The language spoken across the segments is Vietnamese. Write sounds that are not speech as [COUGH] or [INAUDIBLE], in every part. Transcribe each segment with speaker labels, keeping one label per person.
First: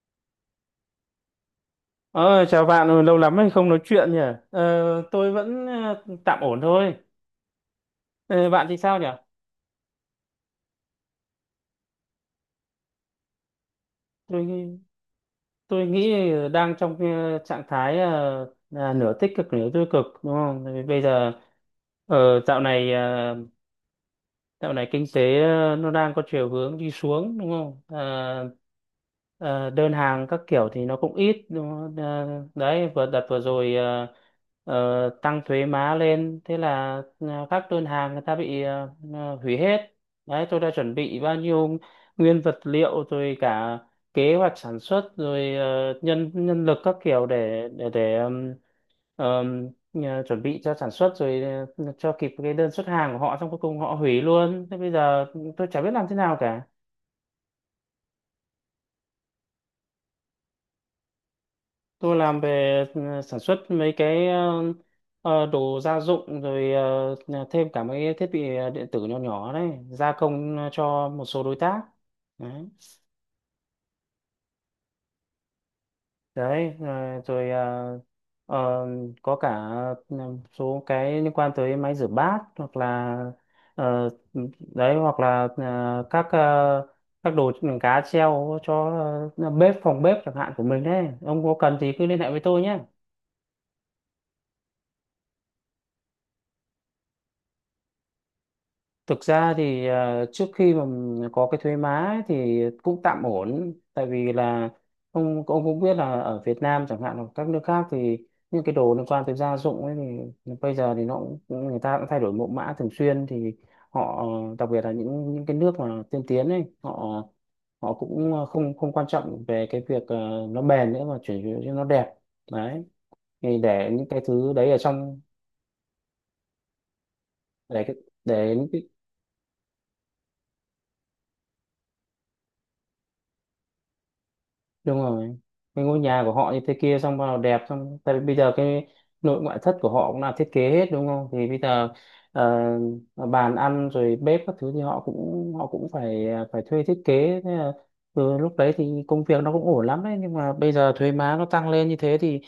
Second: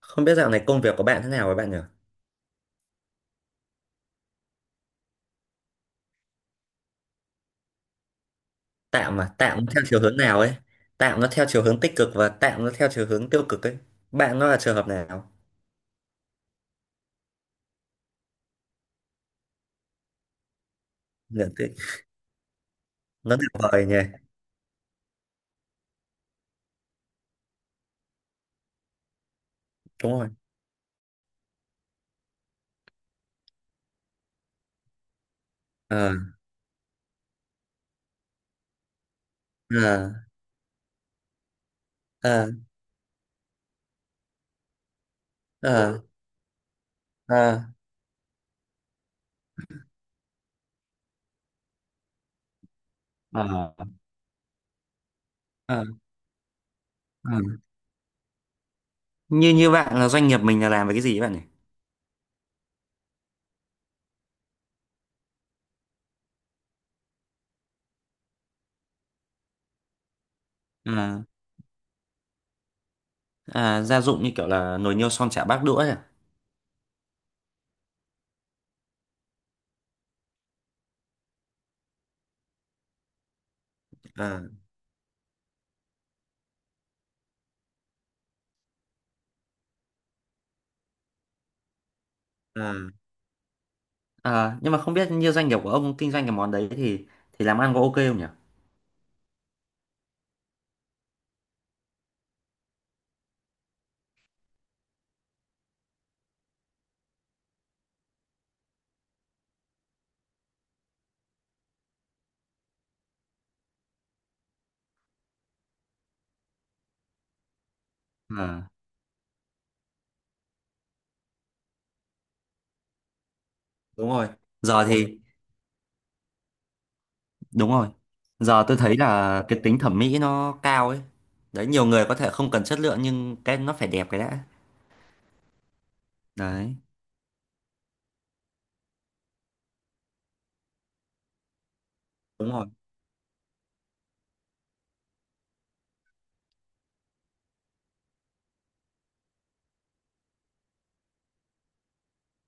Speaker 1: Không biết dạo này công việc của bạn thế nào với bạn nhỉ?
Speaker 2: Ờ, chào bạn. Ừ, lâu lắm rồi không nói chuyện nhỉ? Tôi vẫn tạm ổn thôi. Ờ, bạn thì sao nhỉ?
Speaker 1: Tạm mà, tạm nó theo chiều hướng nào ấy? Tạm nó theo chiều hướng tích cực và tạm nó theo chiều hướng tiêu cực ấy. Bạn nó
Speaker 2: Tôi
Speaker 1: là trường hợp nào?
Speaker 2: tôi nghĩ đang trong trạng thái, là nửa tích cực nửa tiêu cực, đúng không? Tại vì bây giờ,
Speaker 1: Nhận tích.
Speaker 2: dạo này, ờ,
Speaker 1: Nó tuyệt vời nhỉ.
Speaker 2: Dạo này kinh tế nó đang có chiều hướng đi xuống, đúng không? Ờ, ờ, đơn
Speaker 1: Đúng
Speaker 2: hàng
Speaker 1: rồi.
Speaker 2: các kiểu thì nó cũng ít, đúng không? Ờ, đấy, vừa đợt vừa rồi tăng thuế má
Speaker 1: Ờ,
Speaker 2: lên, thế là các đơn hàng người ta bị hủy hết.
Speaker 1: ờ,
Speaker 2: Đấy, tôi đã chuẩn bị bao nhiêu nguyên
Speaker 1: ờ,
Speaker 2: vật liệu rồi, cả kế hoạch sản xuất rồi,
Speaker 1: ờ,
Speaker 2: nhân nhân lực các kiểu
Speaker 1: ờ,
Speaker 2: để ờm, chuẩn bị cho sản xuất rồi, cho kịp cái đơn xuất hàng của họ, xong cuối
Speaker 1: ờ,
Speaker 2: cùng họ hủy luôn. Thế bây giờ tôi chả
Speaker 1: ờ,
Speaker 2: biết làm thế nào cả.
Speaker 1: ờ. Như như bạn là doanh nghiệp mình là làm về cái gì ấy bạn nhỉ?
Speaker 2: Tôi làm về sản xuất mấy cái đồ gia dụng, rồi thêm cả mấy cái thiết bị điện tử nhỏ nhỏ, đấy, gia công
Speaker 1: Ờ,
Speaker 2: cho một số đối tác. Đấy
Speaker 1: à, gia dụng như kiểu là nồi niêu son chả bát đũa ấy à?
Speaker 2: đấy, rồi ờ, có cả một số cái liên quan tới máy rửa bát, hoặc là ờ,
Speaker 1: À,
Speaker 2: đấy, hoặc là các, các đồ cá treo cho bếp, phòng bếp chẳng hạn của mình đấy. Ông có cần thì cứ liên hệ với tôi nhé.
Speaker 1: à. Ờ, nhưng mà không biết như doanh nghiệp của ông kinh doanh cái món đấy thì làm ăn có OK không nhỉ?
Speaker 2: Thực ra thì trước khi mà có cái thuế má ấy thì cũng tạm ổn, tại vì là ông cũng biết là ở Việt Nam chẳng hạn hoặc các nước khác thì những cái đồ liên quan tới gia dụng ấy thì bây giờ thì nó cũng người ta cũng thay đổi mẫu mã thường xuyên. Thì họ, đặc biệt là những cái nước mà tiên tiến ấy, họ, cũng
Speaker 1: Ờ,
Speaker 2: không không quan trọng về cái việc nó bền nữa, mà chỉ cho nó đẹp. Đấy, thì để những
Speaker 1: đúng
Speaker 2: cái
Speaker 1: rồi.
Speaker 2: thứ đấy ở
Speaker 1: Giờ thì
Speaker 2: trong,
Speaker 1: đúng
Speaker 2: để
Speaker 1: rồi.
Speaker 2: cái- để
Speaker 1: Giờ
Speaker 2: những
Speaker 1: tôi thấy là cái tính thẩm mỹ nó cao ấy. Đấy, nhiều người có thể không cần chất lượng nhưng cái nó phải đẹp cái đã.
Speaker 2: đúng rồi, cái ngôi nhà của họ như
Speaker 1: Đấy,
Speaker 2: thế kia xong bắt đầu đẹp. Xong tại vì bây giờ cái nội ngoại thất của họ cũng là thiết kế hết đúng không, thì bây giờ
Speaker 1: đúng rồi.
Speaker 2: ờ, bàn ăn rồi bếp các thứ thì họ cũng phải, phải thuê thiết kế. Thế là từ lúc đấy thì công việc nó cũng ổn lắm đấy. Nhưng mà bây giờ thuế má nó tăng lên như thế thì,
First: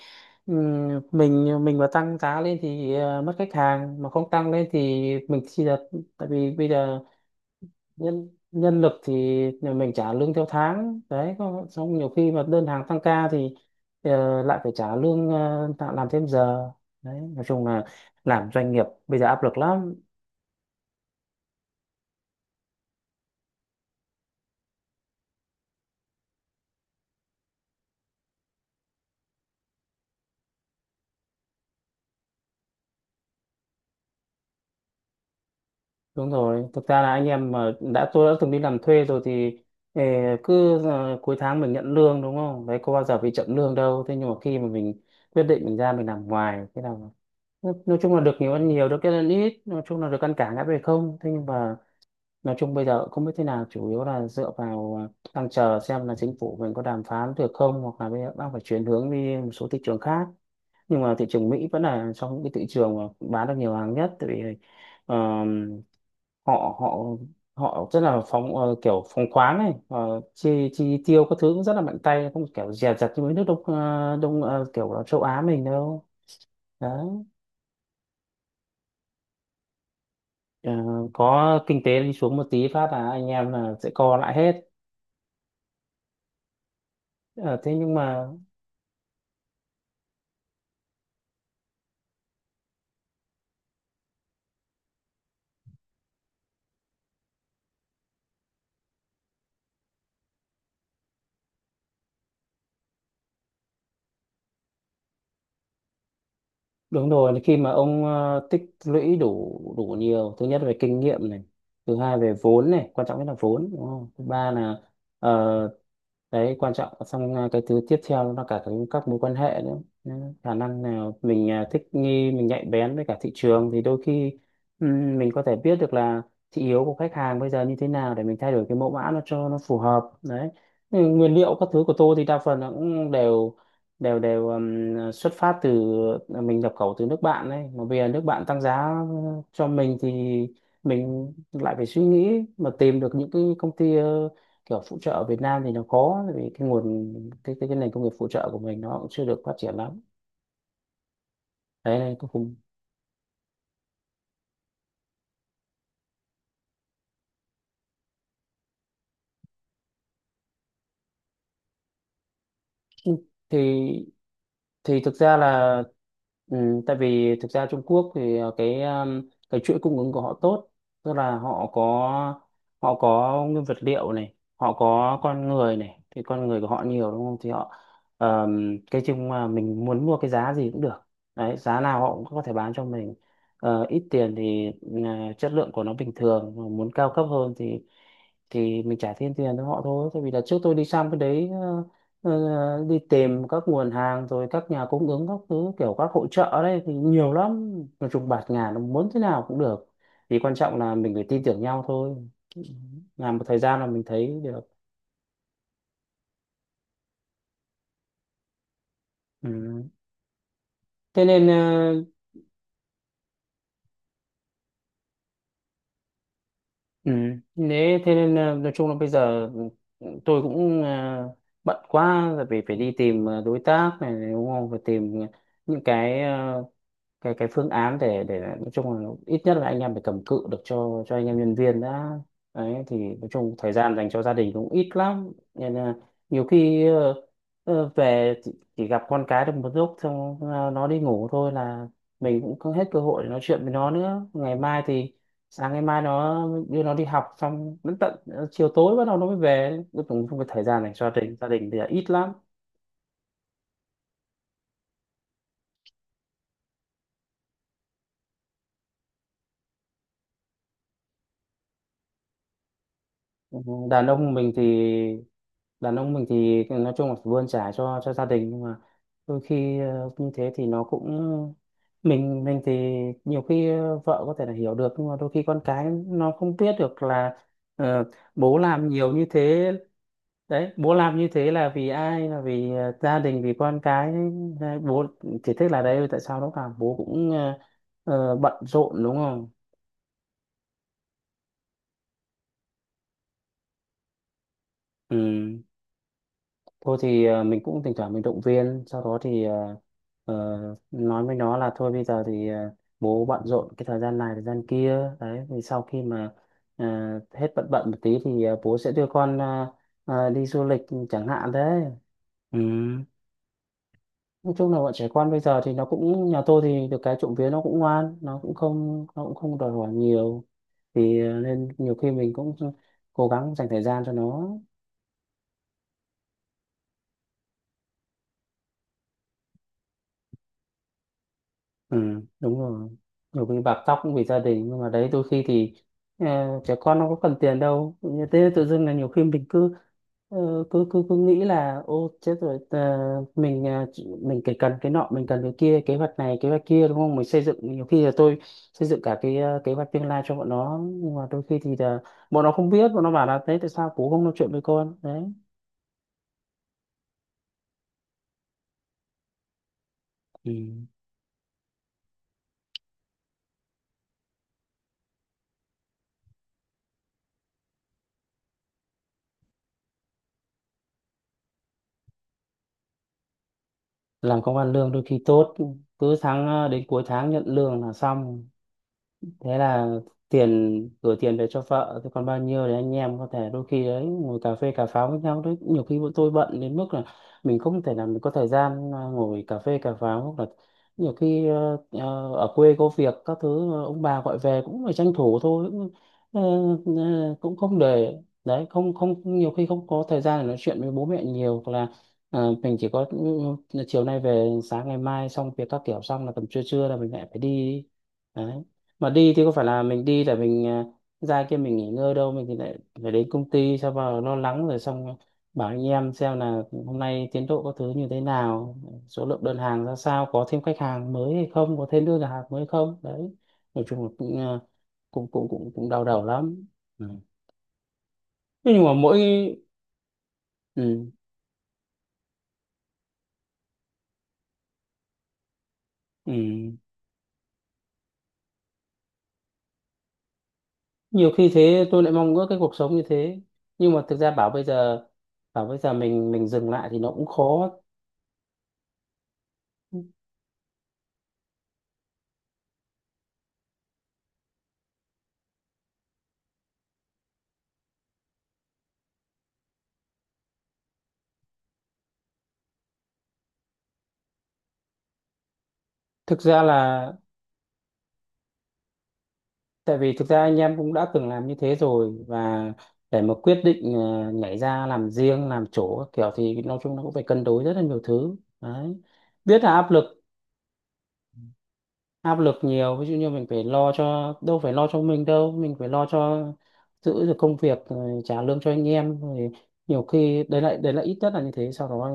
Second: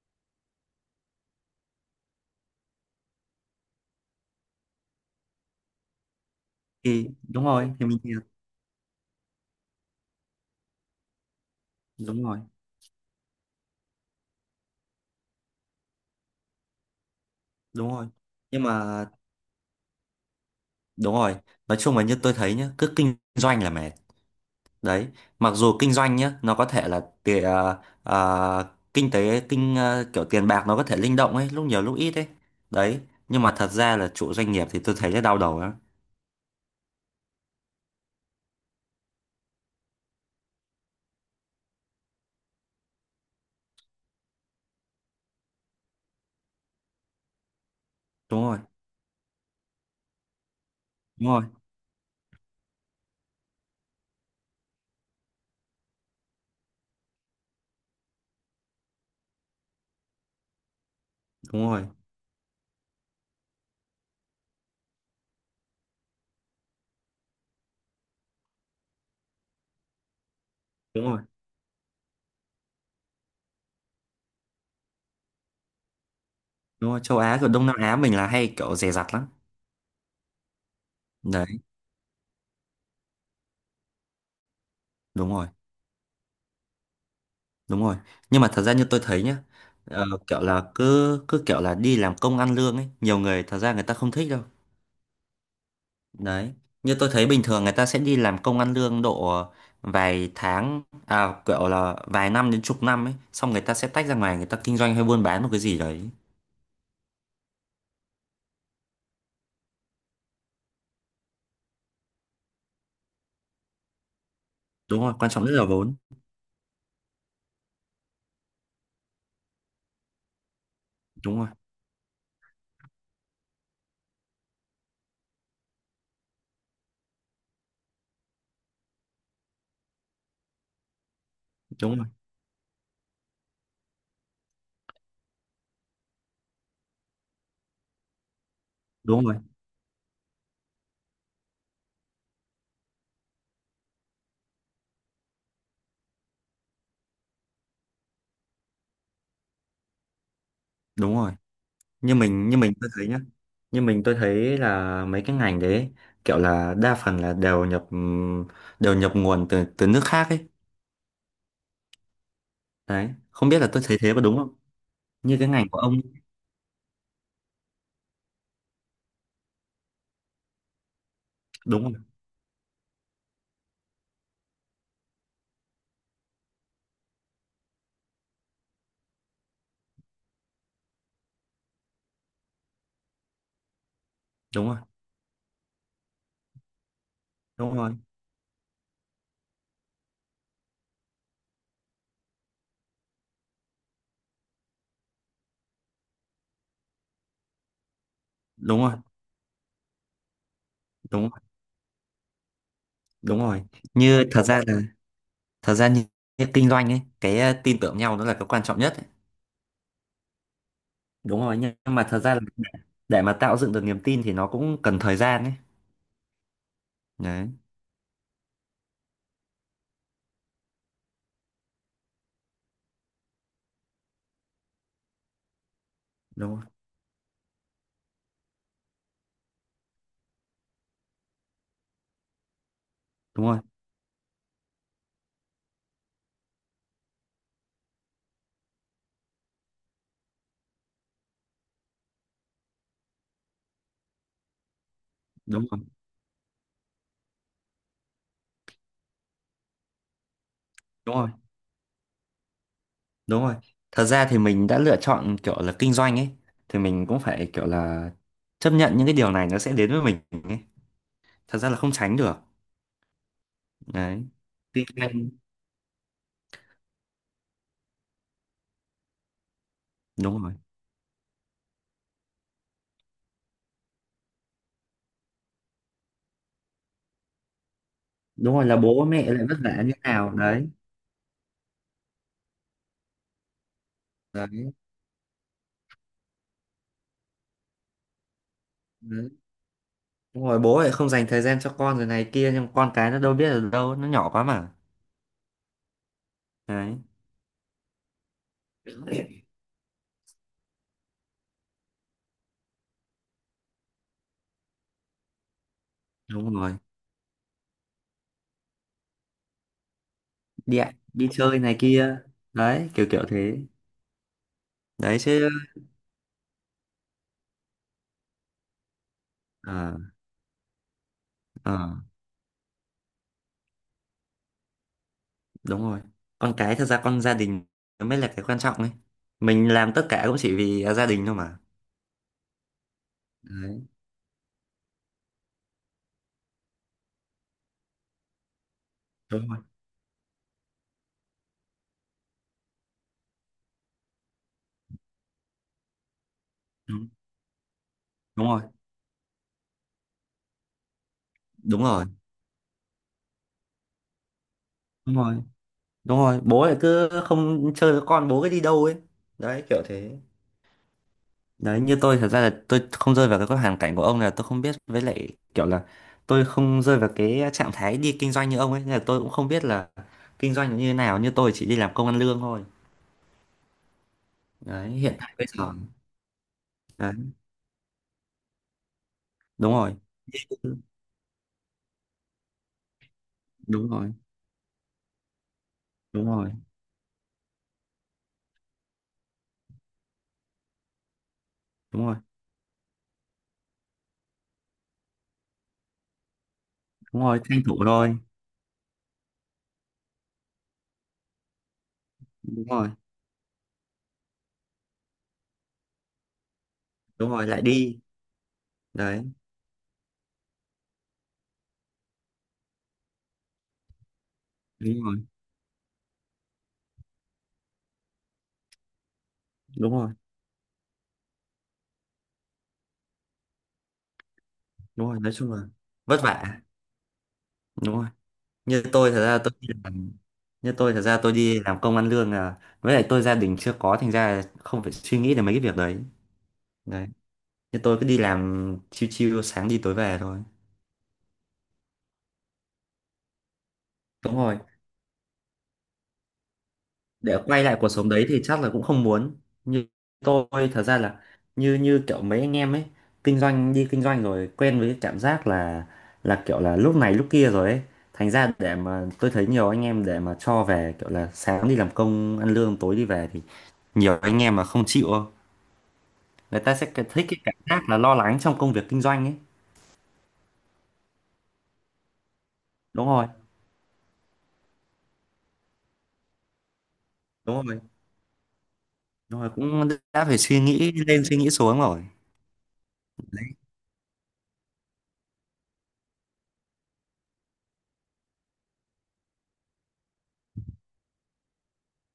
Speaker 2: mình mà tăng giá lên thì mất khách hàng, mà không tăng lên thì mình chỉ là, tại vì bây giờ
Speaker 1: Thì đúng rồi, thì mình thiệt.
Speaker 2: nhân nhân lực thì nhà mình trả lương theo tháng đấy xong nhiều
Speaker 1: Đúng
Speaker 2: khi
Speaker 1: rồi,
Speaker 2: mà đơn hàng tăng ca thì lại phải trả lương, tạo làm thêm giờ. Đấy nói chung là
Speaker 1: đúng rồi.
Speaker 2: làm
Speaker 1: Nhưng
Speaker 2: doanh nghiệp
Speaker 1: mà
Speaker 2: bây giờ áp lực lắm.
Speaker 1: đúng rồi, nói chung là như tôi thấy nhá, cứ kinh doanh là mệt. Đấy, mặc dù kinh doanh nhá, nó có thể là tiền kinh tế kinh kiểu tiền bạc nó có thể linh động ấy, lúc nhiều lúc ít ấy. Đấy, nhưng mà thật ra là chủ doanh nghiệp thì tôi thấy là đau đầu lắm.
Speaker 2: Đúng rồi, thực ra là anh em mà đã, tôi đã từng đi làm thuê rồi thì ờ, cứ cuối tháng mình nhận lương đúng không, đấy có bao giờ bị chậm lương đâu. Thế nhưng mà khi mà mình quyết định mình ra mình làm ngoài thế nào, nói chung là được
Speaker 1: Đúng
Speaker 2: nhiều
Speaker 1: rồi,
Speaker 2: ăn nhiều, được cái ăn ít, nói chung là được ăn cả ngã về không.
Speaker 1: đúng
Speaker 2: Thế
Speaker 1: rồi,
Speaker 2: nhưng mà nói chung bây giờ không biết thế nào, chủ yếu là dựa vào, đang chờ xem là chính phủ mình có đàm phán được không, hoặc là bây giờ đang phải chuyển hướng đi một số thị trường khác. Nhưng mà thị trường Mỹ
Speaker 1: đúng
Speaker 2: vẫn
Speaker 1: rồi,
Speaker 2: là trong những cái thị trường mà bán được nhiều hàng nhất, tại vì ờ, họ, họ họ rất là phóng, kiểu phóng khoáng này, chi chi
Speaker 1: đúng rồi.
Speaker 2: tiêu các thứ cũng rất là mạnh tay, không kiểu dè dặt như mấy nước đông, kiểu là châu Á mình đâu.
Speaker 1: Đúng rồi,
Speaker 2: Đấy.
Speaker 1: châu Á rồi Đông Nam Á mình là hay kiểu dè dặt lắm.
Speaker 2: Ờ, có
Speaker 1: Đấy,
Speaker 2: kinh tế đi xuống một tí phát là anh em là sẽ co lại hết.
Speaker 1: đúng rồi,
Speaker 2: Ờ, thế
Speaker 1: đúng
Speaker 2: nhưng
Speaker 1: rồi.
Speaker 2: mà.
Speaker 1: Nhưng mà thật ra như tôi thấy nhá, kiểu là cứ cứ kiểu là đi làm công ăn lương ấy, nhiều người thật ra người ta không thích đâu. Đấy, như tôi thấy bình thường người ta sẽ đi làm công ăn lương độ vài tháng, à kiểu là vài năm đến chục năm ấy, xong người ta sẽ tách ra ngoài người ta kinh doanh hay buôn bán một cái gì đấy.
Speaker 2: Đúng rồi, khi mà ông tích lũy đủ, nhiều, thứ nhất là về kinh nghiệm này, thứ hai về vốn này, quan trọng nhất là vốn, đúng không? Thứ ba là
Speaker 1: Đúng rồi,
Speaker 2: ờ,
Speaker 1: quan trọng nhất là vốn.
Speaker 2: đấy, quan trọng. Xong cái thứ tiếp theo nó là cả cái, các mối quan hệ nữa. Nên khả năng nào
Speaker 1: Đúng rồi,
Speaker 2: mình thích nghi, mình nhạy bén với cả thị trường thì đôi khi mình có thể biết được là thị hiếu của khách hàng bây giờ như thế nào để mình thay đổi cái mẫu mã nó cho nó phù hợp. Đấy. Ừ, nguyên liệu các thứ của
Speaker 1: đúng rồi,
Speaker 2: tôi thì đa phần là cũng đều đều đều xuất phát từ, mình nhập khẩu từ nước bạn đấy. Mà bây giờ nước bạn tăng giá
Speaker 1: đúng rồi,
Speaker 2: cho mình thì mình lại phải suy nghĩ mà tìm được những cái công ty kiểu phụ trợ ở Việt Nam thì nó có, tại vì cái nguồn, cái nền công nghiệp phụ trợ của mình nó cũng chưa được phát triển lắm.
Speaker 1: đúng rồi.
Speaker 2: Đấy nên cũng không.
Speaker 1: Như mình tôi thấy nhá, như mình tôi thấy là mấy cái ngành đấy kiểu là đa phần là đều nhập nguồn từ từ nước khác ấy. Đấy, không
Speaker 2: thì
Speaker 1: biết là tôi thấy thế có đúng không,
Speaker 2: thì thực ra
Speaker 1: như cái ngành của
Speaker 2: là,
Speaker 1: ông.
Speaker 2: ừ, tại vì thực ra Trung Quốc thì cái chuỗi cung ứng của họ tốt. Tức là họ
Speaker 1: Đúng rồi,
Speaker 2: có, nguyên vật liệu này, họ có con người này, thì con người của họ nhiều đúng không. Thì họ cái chung mà mình muốn mua cái giá gì cũng được. Đấy, giá nào họ cũng có thể bán cho mình. Ít tiền
Speaker 1: đúng
Speaker 2: thì
Speaker 1: rồi,
Speaker 2: chất lượng của nó bình thường, mà muốn cao cấp hơn
Speaker 1: đúng
Speaker 2: thì
Speaker 1: rồi,
Speaker 2: mình trả thêm tiền cho họ thôi. Tại vì là trước tôi đi sang cái đấy đi tìm các nguồn hàng rồi các nhà cung ứng các thứ, kiểu các hội chợ đấy thì nhiều lắm, nói chung bạt ngàn, nó
Speaker 1: đúng rồi,
Speaker 2: muốn thế nào cũng được. Thì quan trọng là mình
Speaker 1: đúng
Speaker 2: phải
Speaker 1: rồi,
Speaker 2: tin tưởng nhau thôi. Ừ. Làm
Speaker 1: đúng
Speaker 2: một thời
Speaker 1: rồi.
Speaker 2: gian là mình
Speaker 1: Như
Speaker 2: thấy
Speaker 1: thật ra
Speaker 2: được.
Speaker 1: là, thật ra như, như kinh doanh ấy cái tin tưởng nhau nó là cái quan trọng nhất ấy.
Speaker 2: Ừ. thế
Speaker 1: Đúng
Speaker 2: nên
Speaker 1: rồi, nhưng
Speaker 2: ờ,
Speaker 1: nhưng mà thật ra là để mà tạo dựng được niềm tin thì nó cũng cần thời gian ấy,
Speaker 2: ừ.
Speaker 1: đấy.
Speaker 2: thế thế nên ờ, Nói chung là bây giờ tôi cũng bận quá, tại vì phải đi tìm đối tác này đúng không, phải tìm những cái,
Speaker 1: Đúng rồi,
Speaker 2: cái phương án để nói chung là ít nhất là anh em phải cầm cự được cho anh em nhân viên đã. Đấy thì nói
Speaker 1: đúng
Speaker 2: chung
Speaker 1: rồi,
Speaker 2: thời gian dành cho gia đình cũng ít lắm, nên là nhiều khi về chỉ gặp con cái được một lúc, xong nó đi ngủ thôi là mình cũng không hết cơ hội để nói chuyện với nó nữa. Ngày mai thì
Speaker 1: đúng
Speaker 2: sáng
Speaker 1: rồi,
Speaker 2: ngày mai nó, đưa nó đi học, xong đến tận chiều tối bắt đầu nó mới về. Cuối cùng không có thời gian dành cho
Speaker 1: đúng
Speaker 2: gia
Speaker 1: rồi.
Speaker 2: đình, gia đình thì là ít lắm.
Speaker 1: Đúng rồi. Thật ra thì mình đã lựa chọn kiểu là kinh doanh ấy thì mình cũng phải kiểu là chấp nhận những cái điều này nó sẽ đến với mình ấy. Thật ra là không tránh được.
Speaker 2: đàn
Speaker 1: Đấy.
Speaker 2: ông mình thì
Speaker 1: Tuy nhiên
Speaker 2: Đàn ông mình thì nói chung là phải bươn chải cho gia đình, nhưng mà đôi khi như
Speaker 1: đúng
Speaker 2: thế
Speaker 1: rồi.
Speaker 2: thì nó cũng. Mình thì nhiều khi vợ có thể là hiểu được, nhưng mà đôi khi con cái nó không biết được là ờ,
Speaker 1: Đúng
Speaker 2: bố
Speaker 1: rồi là
Speaker 2: làm
Speaker 1: bố
Speaker 2: nhiều như
Speaker 1: mẹ lại vất
Speaker 2: thế.
Speaker 1: vả như nào đấy.
Speaker 2: Đấy, bố làm như thế là vì ai, là vì gia đình, vì con cái.
Speaker 1: Đấy.
Speaker 2: Đấy, bố chỉ thích là, đấy tại sao lúc nào bố cũng bận rộn, đúng
Speaker 1: Đấy.
Speaker 2: không.
Speaker 1: Đúng rồi bố lại không dành thời gian cho con rồi này kia nhưng con cái nó đâu biết ở đâu, nó nhỏ quá mà.
Speaker 2: Ừ,
Speaker 1: Đấy.
Speaker 2: thôi thì mình cũng thỉnh thoảng mình động viên, sau đó thì ờ, nói với nó là thôi bây giờ thì bố bận rộn cái thời gian này thời gian kia. Đấy thì sau khi mà
Speaker 1: Đúng rồi.
Speaker 2: ờ, hết bận, một tí thì bố sẽ đưa con đi du
Speaker 1: Đi
Speaker 2: lịch
Speaker 1: ạ,
Speaker 2: chẳng
Speaker 1: đi
Speaker 2: hạn.
Speaker 1: chơi này
Speaker 2: Đấy.
Speaker 1: kia.
Speaker 2: Ừ.
Speaker 1: Đấy, kiểu kiểu thế.
Speaker 2: Nói chung là bọn trẻ
Speaker 1: Đấy
Speaker 2: con bây
Speaker 1: chứ.
Speaker 2: giờ thì nó cũng, nhà tôi thì được cái trộm vía nó cũng ngoan, nó cũng không, đòi
Speaker 1: Ờ,
Speaker 2: hỏi nhiều. Thì nên
Speaker 1: ờ.
Speaker 2: nhiều khi mình cũng cố gắng dành thời gian cho nó.
Speaker 1: Đúng rồi, con cái thật ra con gia đình nó mới là cái quan trọng ấy, mình làm tất cả cũng chỉ vì à, gia đình thôi mà.
Speaker 2: Ừ, đúng rồi. Nhiều khi
Speaker 1: Đấy,
Speaker 2: bạc tóc cũng vì gia đình, nhưng mà đấy, đôi khi thì ờ, trẻ con nó có cần tiền đâu. Như thế tự dưng là nhiều khi mình
Speaker 1: đúng rồi.
Speaker 2: cứ cứ nghĩ là ô chết rồi, mình mình cái cần cái nọ, mình cần cái kia, kế hoạch này kế hoạch kia, đúng
Speaker 1: đúng,
Speaker 2: không? Mình xây dựng, nhiều khi là tôi
Speaker 1: đúng rồi,
Speaker 2: xây dựng cả cái kế hoạch tương lai cho bọn nó. Nhưng mà đôi khi thì
Speaker 1: đúng
Speaker 2: là
Speaker 1: rồi,
Speaker 2: bọn nó không biết, bọn nó bảo là thế tại sao bố không nói chuyện với con.
Speaker 1: đúng
Speaker 2: Đấy.
Speaker 1: rồi, đúng rồi bố lại cứ không chơi với con bố cứ đi đâu ấy. Đấy kiểu thế.
Speaker 2: Ừ.
Speaker 1: Đấy, như tôi thật ra là tôi không rơi vào cái hoàn cảnh của ông là tôi không biết với lại kiểu là tôi không rơi vào cái trạng thái đi kinh doanh như ông ấy nên là tôi cũng không biết là kinh doanh như thế nào, như tôi chỉ đi làm công ăn lương thôi.
Speaker 2: Làm công ăn
Speaker 1: Đấy
Speaker 2: lương đôi
Speaker 1: hiện
Speaker 2: khi
Speaker 1: tại bây
Speaker 2: tốt,
Speaker 1: giờ.
Speaker 2: cứ tháng đến cuối tháng
Speaker 1: Đấy,
Speaker 2: nhận lương là xong, thế
Speaker 1: đúng
Speaker 2: là
Speaker 1: rồi,
Speaker 2: tiền, gửi tiền về cho vợ, thế còn bao nhiêu thì anh em có thể đôi khi
Speaker 1: đúng
Speaker 2: đấy
Speaker 1: rồi,
Speaker 2: ngồi cà phê cà pháo với nhau. Đấy, nhiều khi bọn
Speaker 1: đúng
Speaker 2: tôi
Speaker 1: rồi,
Speaker 2: bận đến mức là mình không thể nào mình có thời gian ngồi cà phê cà pháo, hoặc là nhiều khi
Speaker 1: đúng rồi,
Speaker 2: ở quê có việc các thứ, ông bà gọi về cũng phải tranh thủ thôi, cũng ờ,
Speaker 1: đúng rồi
Speaker 2: cũng
Speaker 1: tranh
Speaker 2: không
Speaker 1: thủ
Speaker 2: để
Speaker 1: rồi,
Speaker 2: đấy. Không, không, nhiều khi không có thời gian để nói chuyện với bố mẹ nhiều, hoặc là
Speaker 1: đúng
Speaker 2: mình
Speaker 1: rồi,
Speaker 2: chỉ có, ừ, chiều nay về sáng ngày mai xong việc các kiểu, xong là tầm trưa trưa là mình lại
Speaker 1: đúng
Speaker 2: phải
Speaker 1: rồi lại
Speaker 2: đi.
Speaker 1: đi.
Speaker 2: Đấy, mà
Speaker 1: Đấy,
Speaker 2: đi thì có phải là mình đi để mình ra kia mình nghỉ ngơi đâu, mình thì lại phải đến công ty sao vào lo lắng, rồi
Speaker 1: đúng rồi,
Speaker 2: xong bảo anh em xem là hôm nay tiến độ có thứ như thế nào, số lượng đơn hàng
Speaker 1: đúng
Speaker 2: ra
Speaker 1: rồi,
Speaker 2: sao, có thêm khách hàng mới hay không, có thêm đơn hàng mới hay không. Đấy, nói chung là cũng
Speaker 1: đúng rồi
Speaker 2: cũng
Speaker 1: nói
Speaker 2: cũng
Speaker 1: chung là
Speaker 2: cũng cũng đau
Speaker 1: vất
Speaker 2: đầu
Speaker 1: vả.
Speaker 2: lắm. Ừ.
Speaker 1: Đúng rồi,
Speaker 2: Thế
Speaker 1: như
Speaker 2: nhưng mà
Speaker 1: tôi
Speaker 2: mỗi,
Speaker 1: thật ra tôi đi làm, như tôi thật
Speaker 2: ừ,
Speaker 1: ra tôi đi làm công ăn lương là với lại tôi gia đình chưa có thành ra là không phải suy nghĩ đến mấy cái việc đấy.
Speaker 2: ừ,
Speaker 1: Đấy, như tôi cứ đi làm chiêu chiêu sáng đi tối về thôi.
Speaker 2: nhiều khi thế tôi lại mong ước cái cuộc sống như thế, nhưng mà thực ra
Speaker 1: Đúng
Speaker 2: bảo
Speaker 1: rồi,
Speaker 2: bây giờ, bảo bây giờ mình dừng lại thì nó cũng
Speaker 1: để quay
Speaker 2: khó.
Speaker 1: lại cuộc sống đấy thì chắc là cũng không muốn. Như tôi thật ra là như như kiểu mấy anh em ấy, kinh doanh đi kinh doanh rồi quen với cái cảm giác là kiểu là lúc này lúc kia rồi ấy, thành ra để mà tôi thấy nhiều anh em để mà cho về kiểu là sáng đi làm công ăn lương tối đi về thì nhiều anh em mà không chịu đâu.
Speaker 2: Thực
Speaker 1: Người
Speaker 2: ra
Speaker 1: ta sẽ cái-
Speaker 2: là
Speaker 1: thích cái cảm giác là lo lắng trong công việc kinh doanh ấy.
Speaker 2: tại vì thực ra anh em cũng đã từng làm như thế rồi, và
Speaker 1: Đúng
Speaker 2: để
Speaker 1: rồi,
Speaker 2: mà quyết định nhảy ra làm riêng, làm chỗ các kiểu, thì nói chung nó cũng phải cân
Speaker 1: đúng
Speaker 2: đối rất
Speaker 1: rồi,
Speaker 2: là nhiều thứ. Đấy.
Speaker 1: đúng rồi
Speaker 2: Biết là
Speaker 1: cũng
Speaker 2: áp lực,
Speaker 1: đã phải suy nghĩ lên suy nghĩ xuống rồi.
Speaker 2: áp lực nhiều, ví dụ như mình phải lo, cho đâu phải lo cho mình đâu, mình phải lo cho giữ được công việc, rồi trả lương cho anh em, rồi nhiều khi đấy lại đấy, là ít nhất là như thế. Sau đó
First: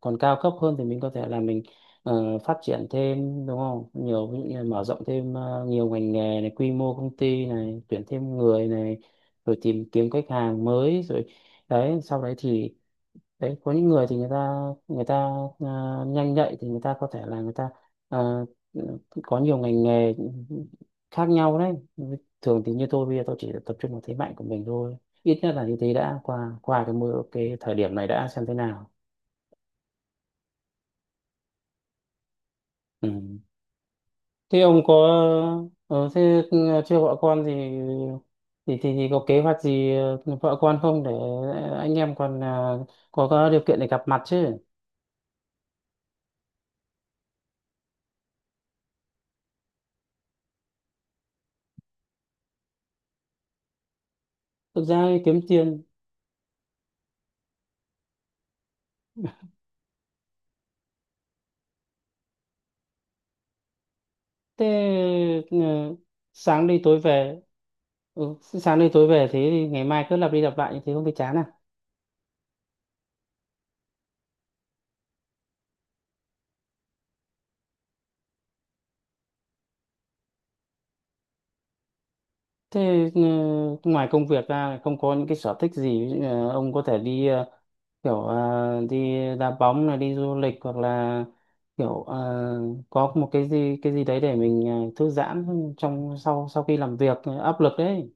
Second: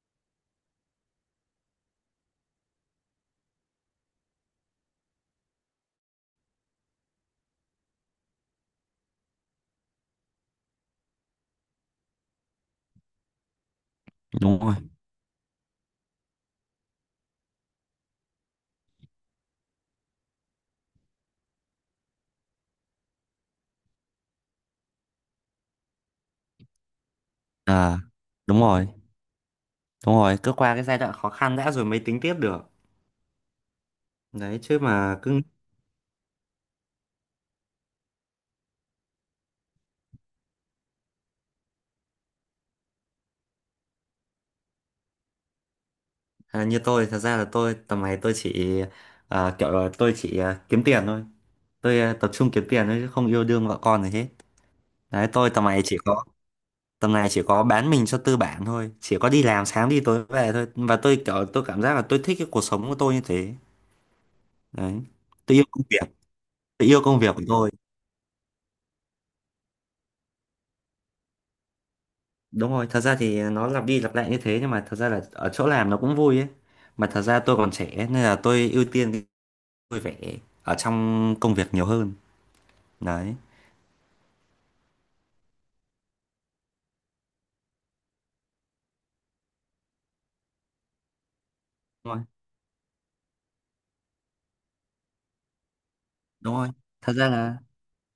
Speaker 2: còn cao cấp hơn thì mình có thể là mình phát triển thêm, đúng không, nhiều ví dụ như là mở rộng thêm nhiều ngành nghề này, quy mô công ty này, tuyển thêm người này, rồi tìm kiếm khách hàng mới, rồi đấy, sau đấy thì đấy có những người thì người ta
Speaker 1: Đúng rồi,
Speaker 2: người ta à, nhanh nhạy thì người ta có thể là người ta à, có nhiều ngành nghề khác nhau. Đấy, thường thì như tôi bây giờ tôi chỉ tập trung vào thế mạnh của mình thôi, ít nhất là như thế. Đã qua qua cái mưa, cái thời điểm
Speaker 1: à,
Speaker 2: này đã, xem thế
Speaker 1: đúng rồi.
Speaker 2: nào.
Speaker 1: Đúng rồi, cứ qua cái giai đoạn khó khăn đã rồi mới tính tiếp được.
Speaker 2: Ừ.
Speaker 1: Đấy,
Speaker 2: Thế
Speaker 1: chứ
Speaker 2: ông có,
Speaker 1: mà cứ
Speaker 2: thế ừ, chưa vợ con thì thì có kế hoạch gì vợ con không, để anh em còn có điều kiện để gặp mặt chứ.
Speaker 1: à, như tôi, thật ra là tôi tầm này tôi chỉ à, kiểu là tôi chỉ à, kiếm tiền thôi. Tôi à, tập trung kiếm tiền thôi chứ không yêu đương vợ con gì hết.
Speaker 2: Thực ra thì
Speaker 1: Đấy,
Speaker 2: kiếm
Speaker 1: tôi tầm này
Speaker 2: tiền.
Speaker 1: chỉ có tầm này chỉ có bán mình cho tư bản thôi, chỉ có đi làm sáng đi tối về thôi. Và tôi kiểu tôi cảm giác là tôi thích cái cuộc sống của tôi như thế. Đấy.
Speaker 2: Thế
Speaker 1: Tôi
Speaker 2: ừ,
Speaker 1: yêu công việc,
Speaker 2: sáng đi
Speaker 1: tôi
Speaker 2: tối
Speaker 1: yêu công việc
Speaker 2: về.
Speaker 1: của tôi.
Speaker 2: Ừ, sáng đi tối về, thế thì ngày mai cứ lặp đi lặp lại như thế không thấy chán à?
Speaker 1: Đúng rồi, thật ra thì nó lặp đi lặp lại như thế nhưng mà thật ra là ở chỗ làm nó cũng vui ấy. Mà thật ra tôi còn trẻ nên là tôi ưu tiên vui vẻ ở trong công việc nhiều hơn.
Speaker 2: Thế ừ,
Speaker 1: Đấy,
Speaker 2: ngoài công việc ra không có những cái sở thích gì? Ví dụ như là ông có thể đi kiểu đi đá bóng này, đi du lịch, hoặc là kiểu
Speaker 1: đúng rồi,
Speaker 2: có một cái gì, cái gì đấy để mình thư giãn trong, sau
Speaker 1: đúng
Speaker 2: sau
Speaker 1: rồi
Speaker 2: khi làm
Speaker 1: thật
Speaker 2: việc
Speaker 1: ra là,
Speaker 2: áp lực đấy.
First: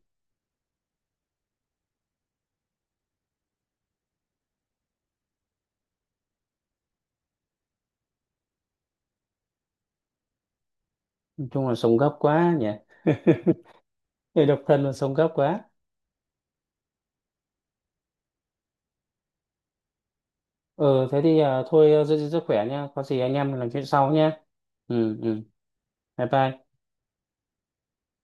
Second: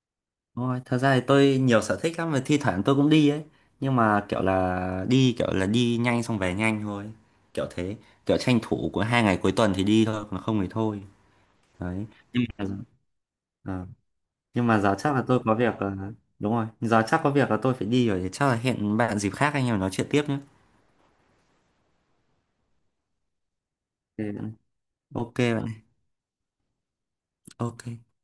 Speaker 1: đúng rồi thật ra thì tôi nhiều sở thích lắm mà thi thoảng tôi cũng đi ấy, nhưng mà kiểu là đi nhanh xong về nhanh thôi kiểu thế, kiểu tranh thủ của hai ngày cuối tuần thì đi thôi còn không thì thôi.
Speaker 2: Nói chung là sống
Speaker 1: Đấy,
Speaker 2: gấp
Speaker 1: nhưng
Speaker 2: quá
Speaker 1: mà
Speaker 2: nhỉ. [LAUGHS]
Speaker 1: ờ,
Speaker 2: Người độc
Speaker 1: nhưng mà
Speaker 2: thân mà
Speaker 1: giờ chắc
Speaker 2: sống
Speaker 1: là
Speaker 2: gấp
Speaker 1: tôi có
Speaker 2: quá.
Speaker 1: việc, đúng rồi giờ chắc có việc là tôi phải đi rồi thì chắc là hẹn bạn dịp khác anh em nói chuyện tiếp nhé.
Speaker 2: Ừ thế thì thôi, giữ gìn sức khỏe nha, có gì anh em mình làm chuyện sau nhé. Ừ,
Speaker 1: OK bạn
Speaker 2: ừ,
Speaker 1: ơi, OK bạn ơi.
Speaker 2: bye bye.
Speaker 1: OK.